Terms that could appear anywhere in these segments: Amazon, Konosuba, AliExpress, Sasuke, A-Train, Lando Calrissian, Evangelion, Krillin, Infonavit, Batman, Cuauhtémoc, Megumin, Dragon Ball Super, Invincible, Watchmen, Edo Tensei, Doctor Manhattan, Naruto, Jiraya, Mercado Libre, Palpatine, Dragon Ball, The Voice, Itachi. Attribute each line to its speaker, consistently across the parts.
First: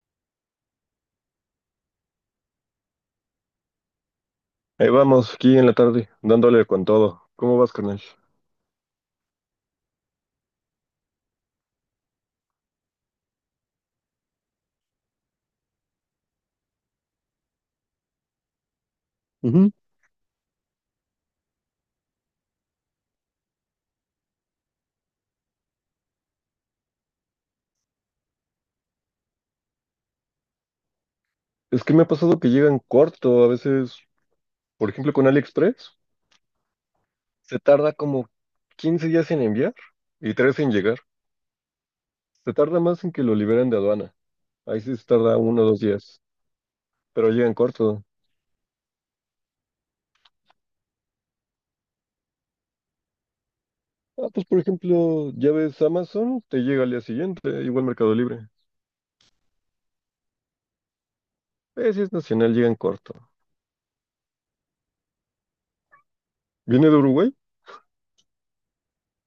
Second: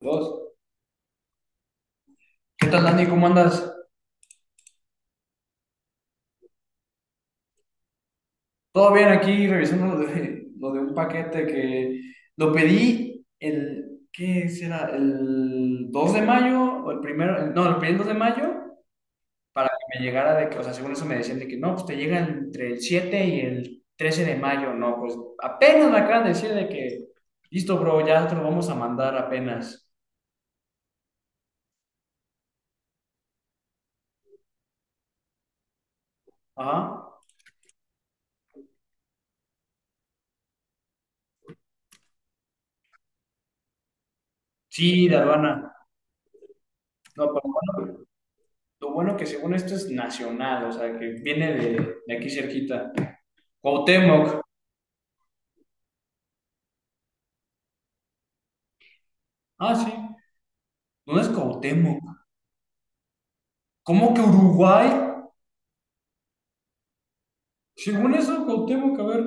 Speaker 1: Dos. ¿Qué tal, Dani? ¿Cómo andas?
Speaker 2: Ahí vamos, aquí en la tarde, dándole con todo. ¿Cómo vas, carnal?
Speaker 1: Todo bien aquí, revisando lo de un paquete que lo pedí el, ¿qué será? El 2 de mayo o el primero, no, lo pedí el 2 de mayo para
Speaker 2: Ujú.
Speaker 1: que me llegara de que, o sea, según eso me decían de que no, pues te llega entre el 7 y el 13 de mayo, no, pues apenas me acaban de decir de que, listo, bro, ya te lo vamos a mandar apenas.
Speaker 2: Es que me ha pasado que llegan corto, a veces, por ejemplo, con AliExpress,
Speaker 1: Ajá.
Speaker 2: se tarda como 15 días en enviar y 3 en llegar. Se tarda más en que lo liberen de aduana. Ahí
Speaker 1: Sí,
Speaker 2: sí se
Speaker 1: de
Speaker 2: tarda
Speaker 1: aduana.
Speaker 2: uno o dos días,
Speaker 1: No,
Speaker 2: pero
Speaker 1: pero
Speaker 2: llegan
Speaker 1: bueno,
Speaker 2: corto.
Speaker 1: lo bueno que según esto es nacional, o sea, que viene de aquí cerquita.
Speaker 2: Ah,
Speaker 1: Cuauhtémoc.
Speaker 2: pues por ejemplo, ya ves Amazon, te llega al día siguiente, igual Mercado Libre.
Speaker 1: Ah, sí. No es Cuauhtémoc.
Speaker 2: Si es nacional, llegan corto.
Speaker 1: ¿Cómo que Uruguay?
Speaker 2: ¿Viene de Uruguay?
Speaker 1: Según eso, Cuauhtémoc, a ver.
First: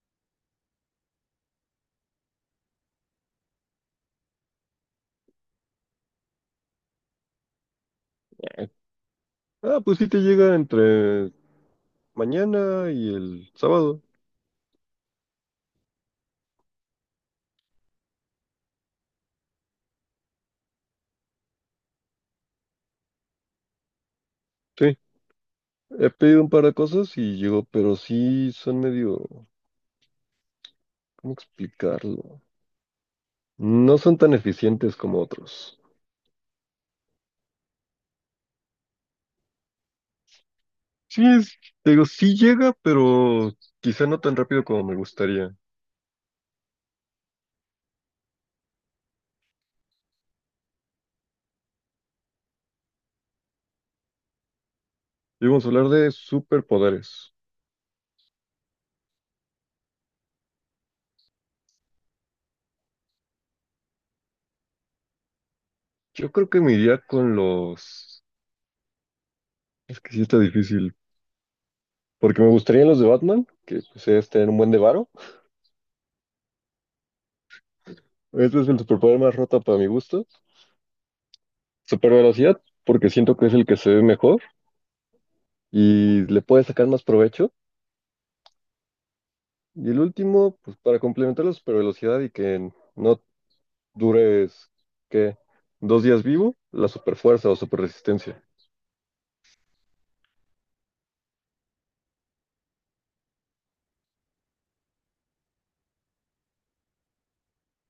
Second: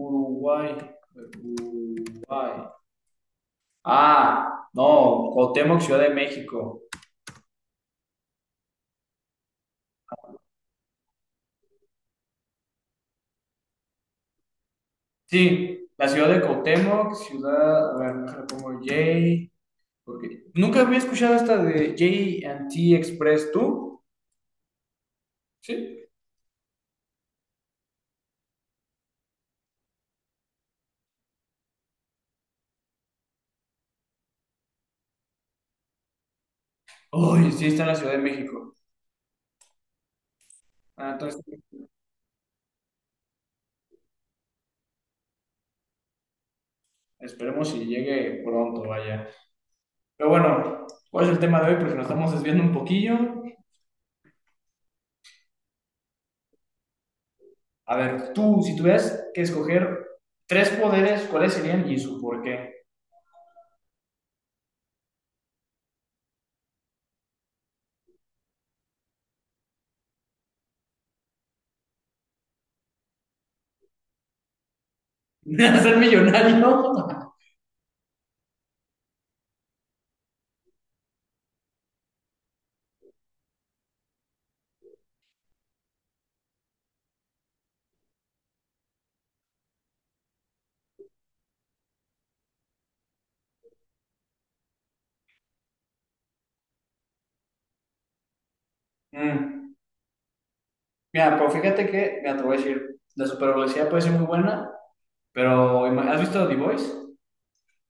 Speaker 1: Uruguay. Uruguay. Ah, no. Cuauhtémoc, Ciudad de México.
Speaker 2: Ah, pues sí te llega entre mañana y el sábado.
Speaker 1: Sí, la ciudad de Cuauhtémoc, ciudad. A ver, déjale pongo J. Porque nunca había escuchado esta de J and T Express, ¿tú?
Speaker 2: Sí.
Speaker 1: Sí.
Speaker 2: He pedido un par de cosas y llegó, pero sí son medio, ¿cómo explicarlo? No son tan eficientes como otros.
Speaker 1: Uy sí, está en la Ciudad de México. Ah,
Speaker 2: Sí,
Speaker 1: entonces,
Speaker 2: te digo, sí llega, pero quizá no tan rápido como me gustaría.
Speaker 1: esperemos si llegue pronto, vaya. Pero bueno, ¿cuál es el tema de hoy? Porque nos estamos desviando un poquillo.
Speaker 2: Y vamos a hablar de superpoderes.
Speaker 1: A ver, tú, si tuvieras que escoger tres poderes, ¿cuáles serían y su por qué?
Speaker 2: Yo creo que me iría con los... Es que sí está difícil, porque me gustarían los de Batman, que pues es tener un buen de varo.
Speaker 1: ¿Ser millonario?
Speaker 2: Este es el superpoder más roto para mi gusto. Super velocidad, porque siento que es el que se ve mejor y le puede sacar más provecho. Y el último, pues para complementar la supervelocidad y que no dures, ¿qué? ¿Dos días vivo? La superfuerza o superresistencia.
Speaker 1: Mm, mira, pero fíjate que, mira, te voy a decir, la supervelocidad puede ser muy buena, pero ¿has visto The Voice?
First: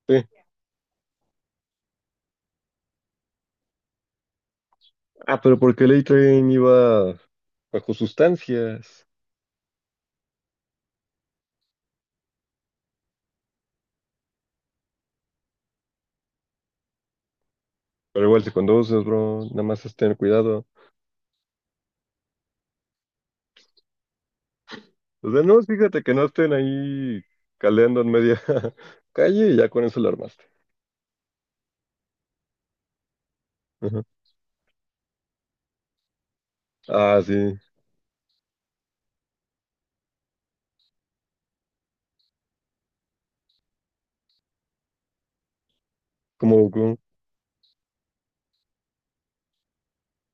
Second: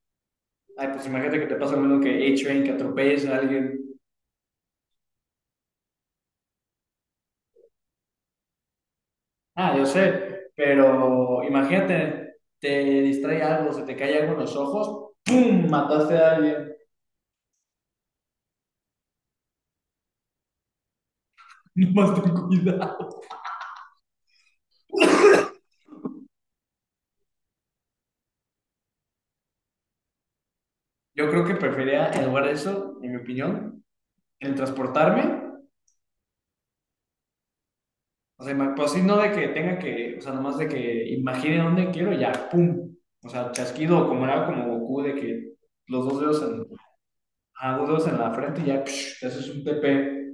Speaker 2: Sí.
Speaker 1: Ay, pues imagínate que te pasa lo mismo que A-Train, que atropelles a alguien.
Speaker 2: Ah, pero porque el A-Train iba bajo sustancias.
Speaker 1: Ah, yo sé, pero imagínate, te distrae algo, se te cae algo en los ojos, ¡pum! Mataste a alguien.
Speaker 2: Pero igual si conduces, bro, nada más es tener cuidado.
Speaker 1: No más ten cuidado.
Speaker 2: O sea, no, fíjate que no estén ahí caleando en media calle y ya con eso lo armaste.
Speaker 1: Yo creo que prefería, en lugar de eso, en mi opinión,
Speaker 2: Ajá.
Speaker 1: el transportarme.
Speaker 2: Ah, sí,
Speaker 1: O sea, pues sí, no de que tenga que, o sea, nomás de que imagine dónde quiero y ya, ¡pum! O sea, chasquido, como era como Goku, de que los dos dedos
Speaker 2: como
Speaker 1: en,
Speaker 2: Goku.
Speaker 1: ah, dos dedos en la frente y ya, psh, te haces un TP.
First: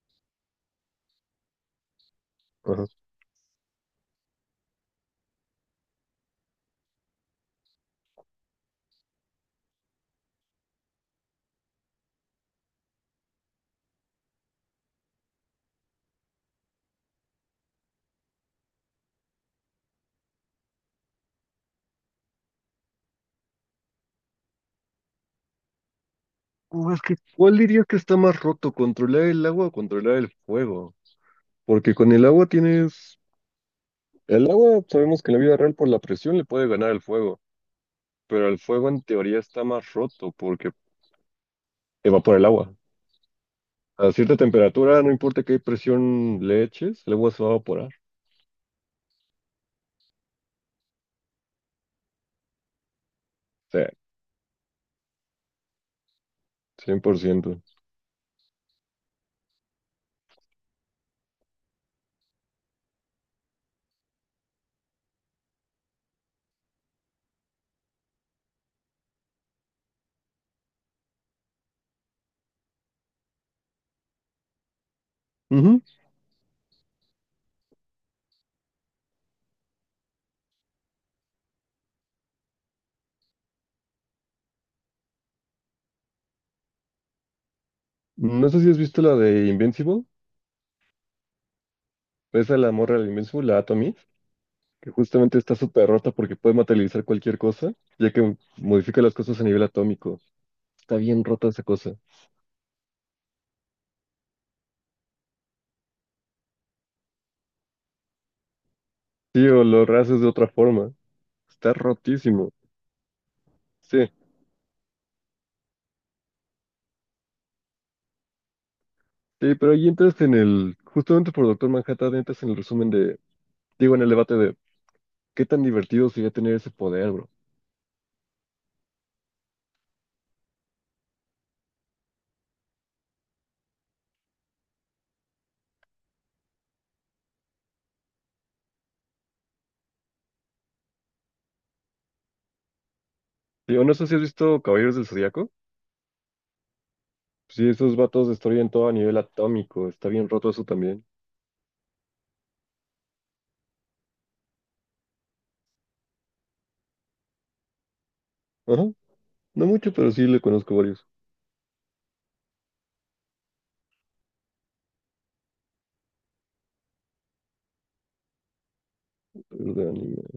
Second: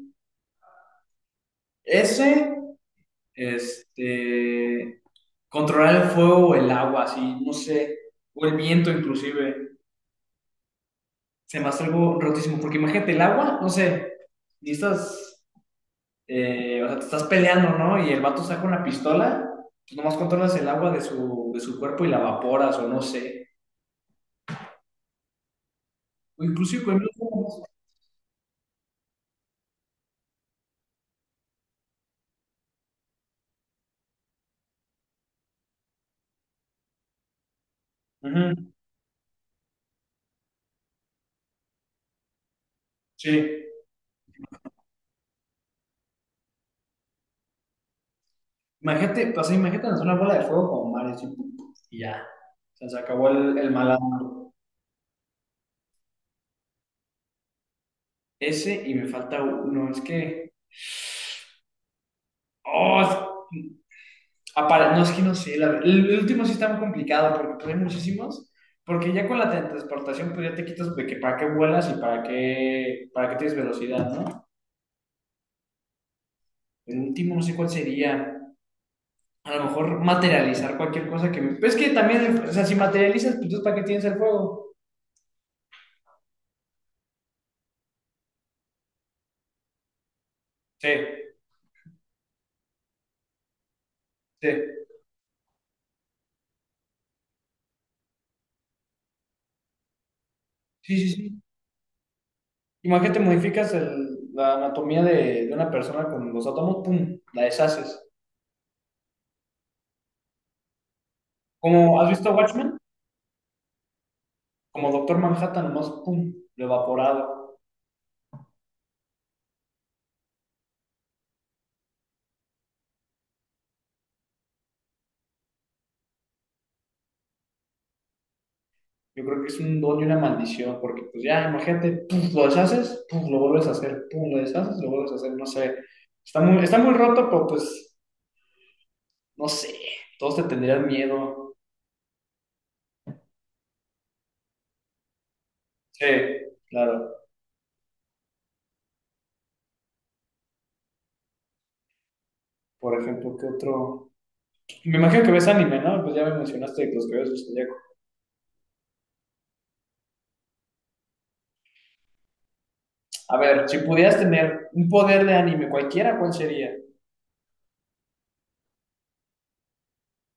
Speaker 1: Ese,
Speaker 2: Ajá.
Speaker 1: este, controlar el fuego o el agua, así, no sé, o el viento inclusive, se me hace algo rotísimo, porque imagínate el agua, no sé, necesitas o sea, te estás peleando, ¿no? Y el vato saca una pistola, tú nomás controlas el agua de su cuerpo y la evaporas, o no sé. O inclusive con
Speaker 2: Es
Speaker 1: los
Speaker 2: que, ¿cuál
Speaker 1: bombas.
Speaker 2: dirías que está más roto? ¿Controlar el agua o controlar el fuego? Porque con el agua tienes. El agua, sabemos que en la vida real por la presión le puede ganar el fuego, pero el
Speaker 1: Ujú.
Speaker 2: fuego en teoría está más roto porque evapora el agua.
Speaker 1: Sí.
Speaker 2: A cierta temperatura, no importa qué presión le eches, el agua se va a evaporar.
Speaker 1: Imagínate, pues, imagínate lanzar una bola de fuego como mares y, pum, pum, y ya. O sea, se acabó el
Speaker 2: Sí,
Speaker 1: malandro.
Speaker 2: 100%.
Speaker 1: Ese y me falta uno. Es que. Oh, no, es que no sé. El último sí está muy complicado porque pues, hay muchísimos. Porque ya con la teletransportación, pues ya te quitas de que para qué vuelas y para qué tienes velocidad, ¿no?
Speaker 2: Ujú.
Speaker 1: El último, no sé cuál sería. A lo mejor materializar cualquier cosa que me. Pues es que también, o sea, si materializas, pues ¿para qué tienes el fuego?
Speaker 2: No sé si has visto la de Invincible,
Speaker 1: Sí,
Speaker 2: esa a la morra de Invincible, la Atomy,
Speaker 1: sí,
Speaker 2: que justamente está súper rota porque puede materializar cualquier cosa, ya que modifica las cosas a nivel atómico. Está
Speaker 1: sí, sí.
Speaker 2: bien
Speaker 1: sí.
Speaker 2: rota esa cosa.
Speaker 1: Imagínate, modificas la anatomía de una persona con los átomos, pum, la deshaces.
Speaker 2: Sí, o lo haces de otra forma. Está
Speaker 1: Como, ¿has visto
Speaker 2: rotísimo.
Speaker 1: Watchmen?
Speaker 2: Sí.
Speaker 1: Como Doctor Manhattan, nomás, pum, lo evaporado.
Speaker 2: Sí, pero ahí entras en el, justamente por Doctor Manhattan, entras en el resumen de, digo, en el debate de qué tan divertido sería tener ese poder, bro.
Speaker 1: Yo creo que es un don y una maldición, porque pues ya, imagínate, pum, lo deshaces, pum, lo vuelves a hacer, pum, lo deshaces, lo vuelves a hacer, no sé. Está muy roto, pero pues no sé, todos te tendrían miedo.
Speaker 2: Digo, no sé si has visto Caballeros del Zodíaco.
Speaker 1: Sí, claro.
Speaker 2: Sí, esos vatos destruyen todo a nivel atómico, está bien roto eso también.
Speaker 1: Por ejemplo, ¿qué otro? Me imagino que ves anime, ¿no? Pues ya me mencionaste que los que ves los zodiaco.
Speaker 2: Ajá, no mucho, pero sí le conozco varios
Speaker 1: A ver, si pudieras tener un poder de anime, cualquiera, ¿cuál sería?
Speaker 2: de anime.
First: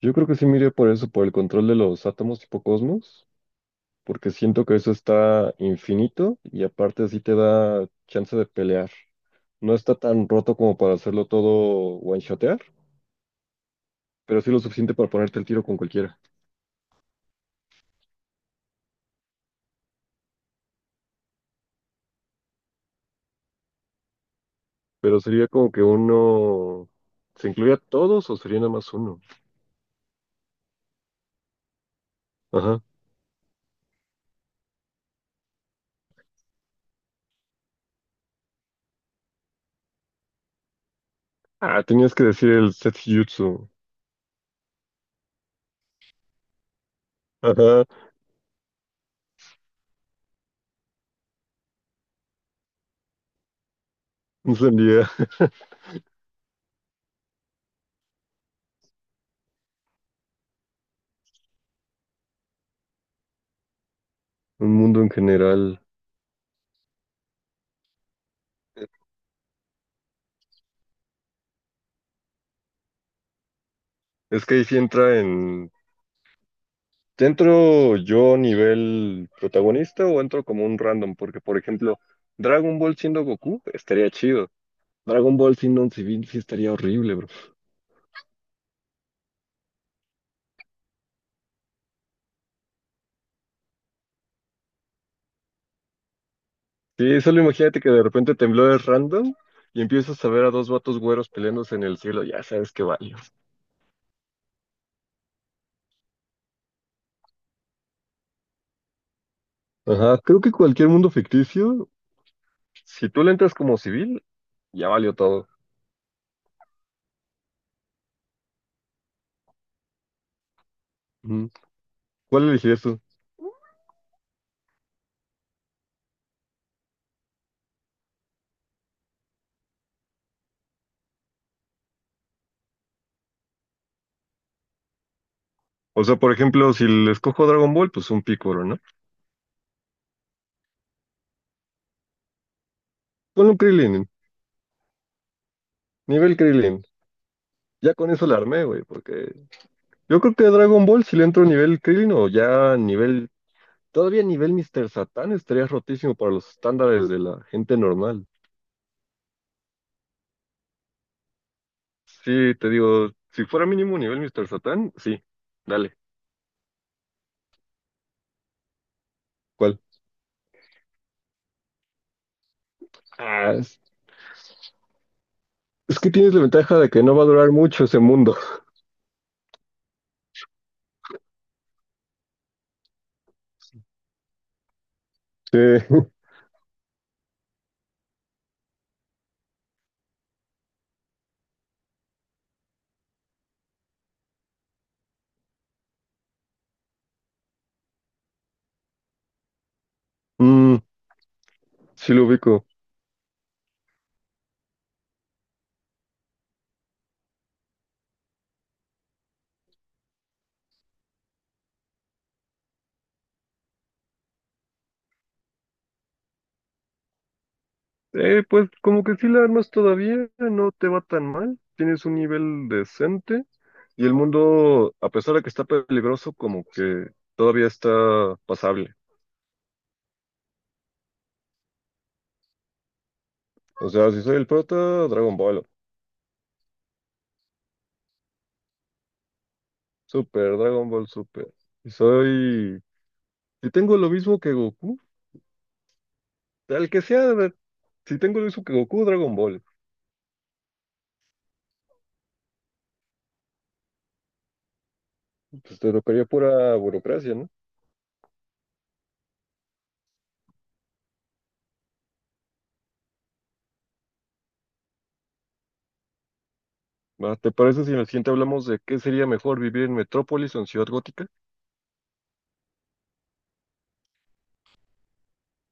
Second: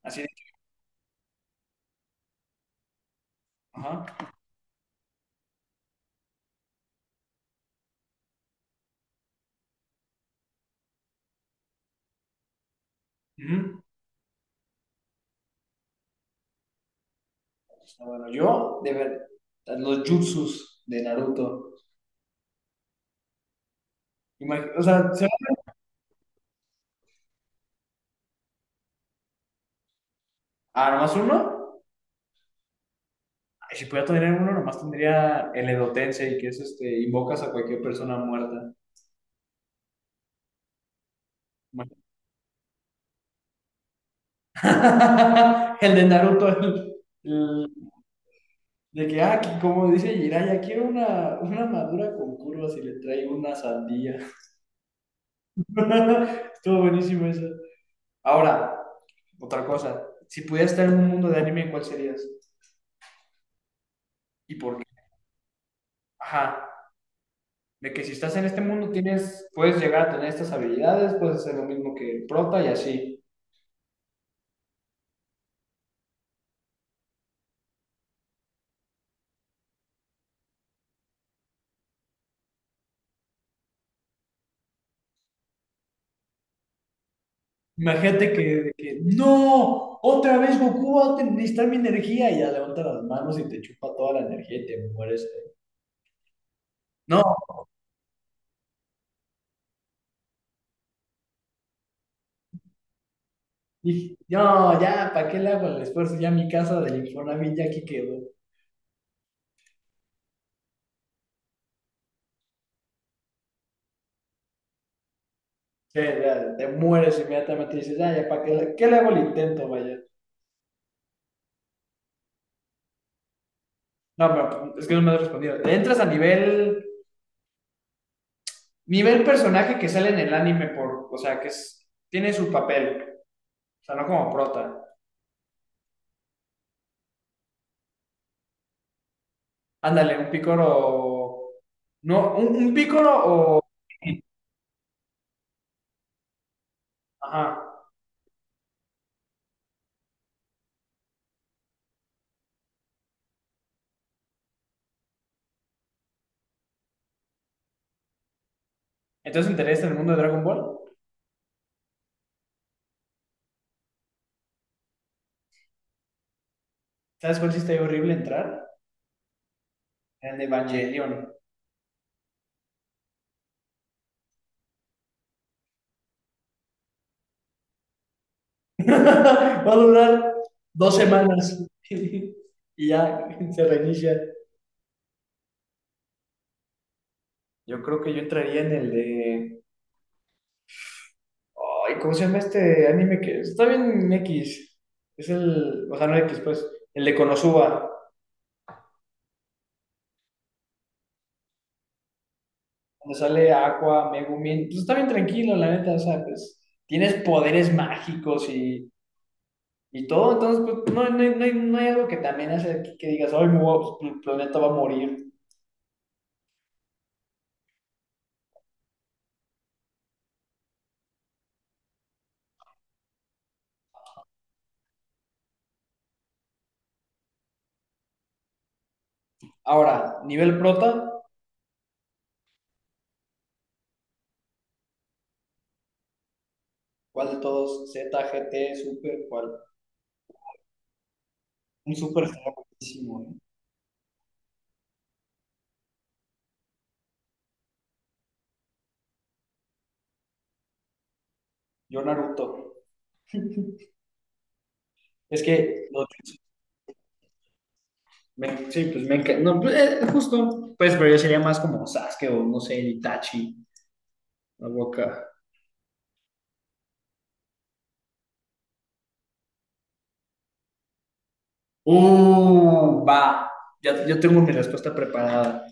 Speaker 2: Yo
Speaker 1: Así
Speaker 2: creo
Speaker 1: de...
Speaker 2: que sí miré por eso, por el control de los átomos tipo cosmos,
Speaker 1: Ajá.
Speaker 2: porque siento que eso está infinito y aparte así te da chance de pelear. No está tan roto como para hacerlo todo one-shotear
Speaker 1: Ujú.
Speaker 2: pero sí lo suficiente para ponerte el tiro con cualquiera.
Speaker 1: Ah, bueno, yo, de ver, los jutsus de Naruto. O sea,
Speaker 2: Pero
Speaker 1: ¿se-
Speaker 2: sería como que uno... ¿Se incluye a todos o sería nada más uno?
Speaker 1: ah, nomás uno.
Speaker 2: Ajá.
Speaker 1: Ay, si pudiera tener uno, nomás tendría el Edo Tensei, que es este, invocas a cualquier persona muerta.
Speaker 2: Ah,
Speaker 1: Imagínate.
Speaker 2: tenías que decir el Setjutsu.
Speaker 1: El de Naruto, el
Speaker 2: Ajá.
Speaker 1: de que, ah, aquí, como dice Jiraya, quiero una madura con curvas y le traigo una sandía.
Speaker 2: No sería
Speaker 1: Estuvo buenísimo eso. Ahora, otra cosa. Si pudieras estar en un mundo de anime, ¿cuál serías? ¿Y
Speaker 2: un
Speaker 1: por qué?
Speaker 2: mundo en general.
Speaker 1: Ajá. De que si estás en este mundo tienes, puedes llegar a tener estas habilidades, puedes hacer lo mismo que el prota y así.
Speaker 2: Es que ahí sí entra en... ¿Ya ¿Entro yo nivel protagonista o entro como un random? Porque, por ejemplo, Dragon Ball siendo Goku estaría chido. Dragon Ball siendo un civil sí estaría horrible, bro.
Speaker 1: Imagínate que, de que, no, otra vez Goku va necesitar mi energía y ya levanta las manos y te chupa toda la energía y te mueres. ¿Eh?
Speaker 2: Sí,
Speaker 1: No,
Speaker 2: solo imagínate que de repente temblores random y empiezas a ver a dos vatos güeros peleándose en el cielo, ya sabes que valió.
Speaker 1: dije, no, ya, ¿para qué le hago el esfuerzo? Ya mi casa del Infonavit ya aquí quedó.
Speaker 2: Ajá, creo que cualquier mundo ficticio, si tú le entras como civil, ya valió todo.
Speaker 1: Sí, ya, te mueres inmediatamente y dices, ya, ya, ¿para qué, qué le hago el intento, vaya?
Speaker 2: Ujú. ¿Cuál elegirías tú?
Speaker 1: No, pero es que no me has respondido. Te entras a nivel personaje que sale en el anime por, o sea, que tiene su papel, o sea, no como prota.
Speaker 2: O sea, por ejemplo, si le escojo Dragon Ball, pues un Piccolo, ¿no?
Speaker 1: Ándale, un pícoro, no, un pícoro
Speaker 2: Con un
Speaker 1: o,
Speaker 2: Krillin, nivel Krillin.
Speaker 1: ajá.
Speaker 2: Ya con eso la armé, güey, porque yo creo que a Dragon Ball si le entro nivel Krillin o ya nivel, todavía nivel Mr. Satan estaría rotísimo para los estándares de la gente normal.
Speaker 1: Entonces, ¿te interesa en el mundo de Dragon Ball?
Speaker 2: Sí, te digo, si fuera mínimo nivel Mr. Satán, sí, dale.
Speaker 1: ¿Sabes cuál sí está horrible entrar?
Speaker 2: ¿Cuál?
Speaker 1: En el de Evangelion.
Speaker 2: Ah, es, es que tienes la ventaja de que no va a durar mucho ese mundo.
Speaker 1: Va a durar dos semanas y ya se reinicia.
Speaker 2: Sí,
Speaker 1: Yo creo que yo entraría en el de. Ay, ¿cómo se llama este anime que está bien X? Es el. O sea, no X, pues. El de Konosuba.
Speaker 2: Mm, sí lo ubico.
Speaker 1: Donde sale Aqua, Megumin. Pues está bien tranquilo, la neta. O sea, pues. Tienes poderes mágicos y todo. Entonces, pues, no hay, no hay algo que también hace que digas, ay, me voy el planeta va a morir.
Speaker 2: Pues como que sí la armas todavía, no te va tan mal. Tienes un nivel decente y el mundo, a pesar de que está peligroso, como que todavía está pasable.
Speaker 1: Ahora, nivel prota,
Speaker 2: O sea, si soy el prota, Dragon Ball.
Speaker 1: ¿cuál de todos? Z, G T Super, ¿cuál?
Speaker 2: Super, Dragon Ball Super. Si
Speaker 1: Un Super está
Speaker 2: soy...
Speaker 1: buenísimo, ¿eh?
Speaker 2: Si tengo lo mismo que Goku. Al que sea, a ver, si tengo el uso que Goku, Dragon Ball,
Speaker 1: Yo Naruto. Es
Speaker 2: pues
Speaker 1: que
Speaker 2: te
Speaker 1: los
Speaker 2: tocaría
Speaker 1: jutsu
Speaker 2: pura burocracia, ¿no?
Speaker 1: sí, pues me encanta. No, pues, justo. Pues, pero yo sería más como Sasuke o no sé, Itachi. La boca.
Speaker 2: Va, ¿te parece si en el siguiente hablamos de qué sería mejor vivir en metrópolis o en ciudad gótica?
Speaker 1: Va. Ya, yo tengo mi respuesta preparada.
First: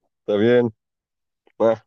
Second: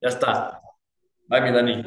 Speaker 1: Ya
Speaker 2: Está
Speaker 1: está.
Speaker 2: bien,
Speaker 1: Bye, mi Dani.
Speaker 2: va.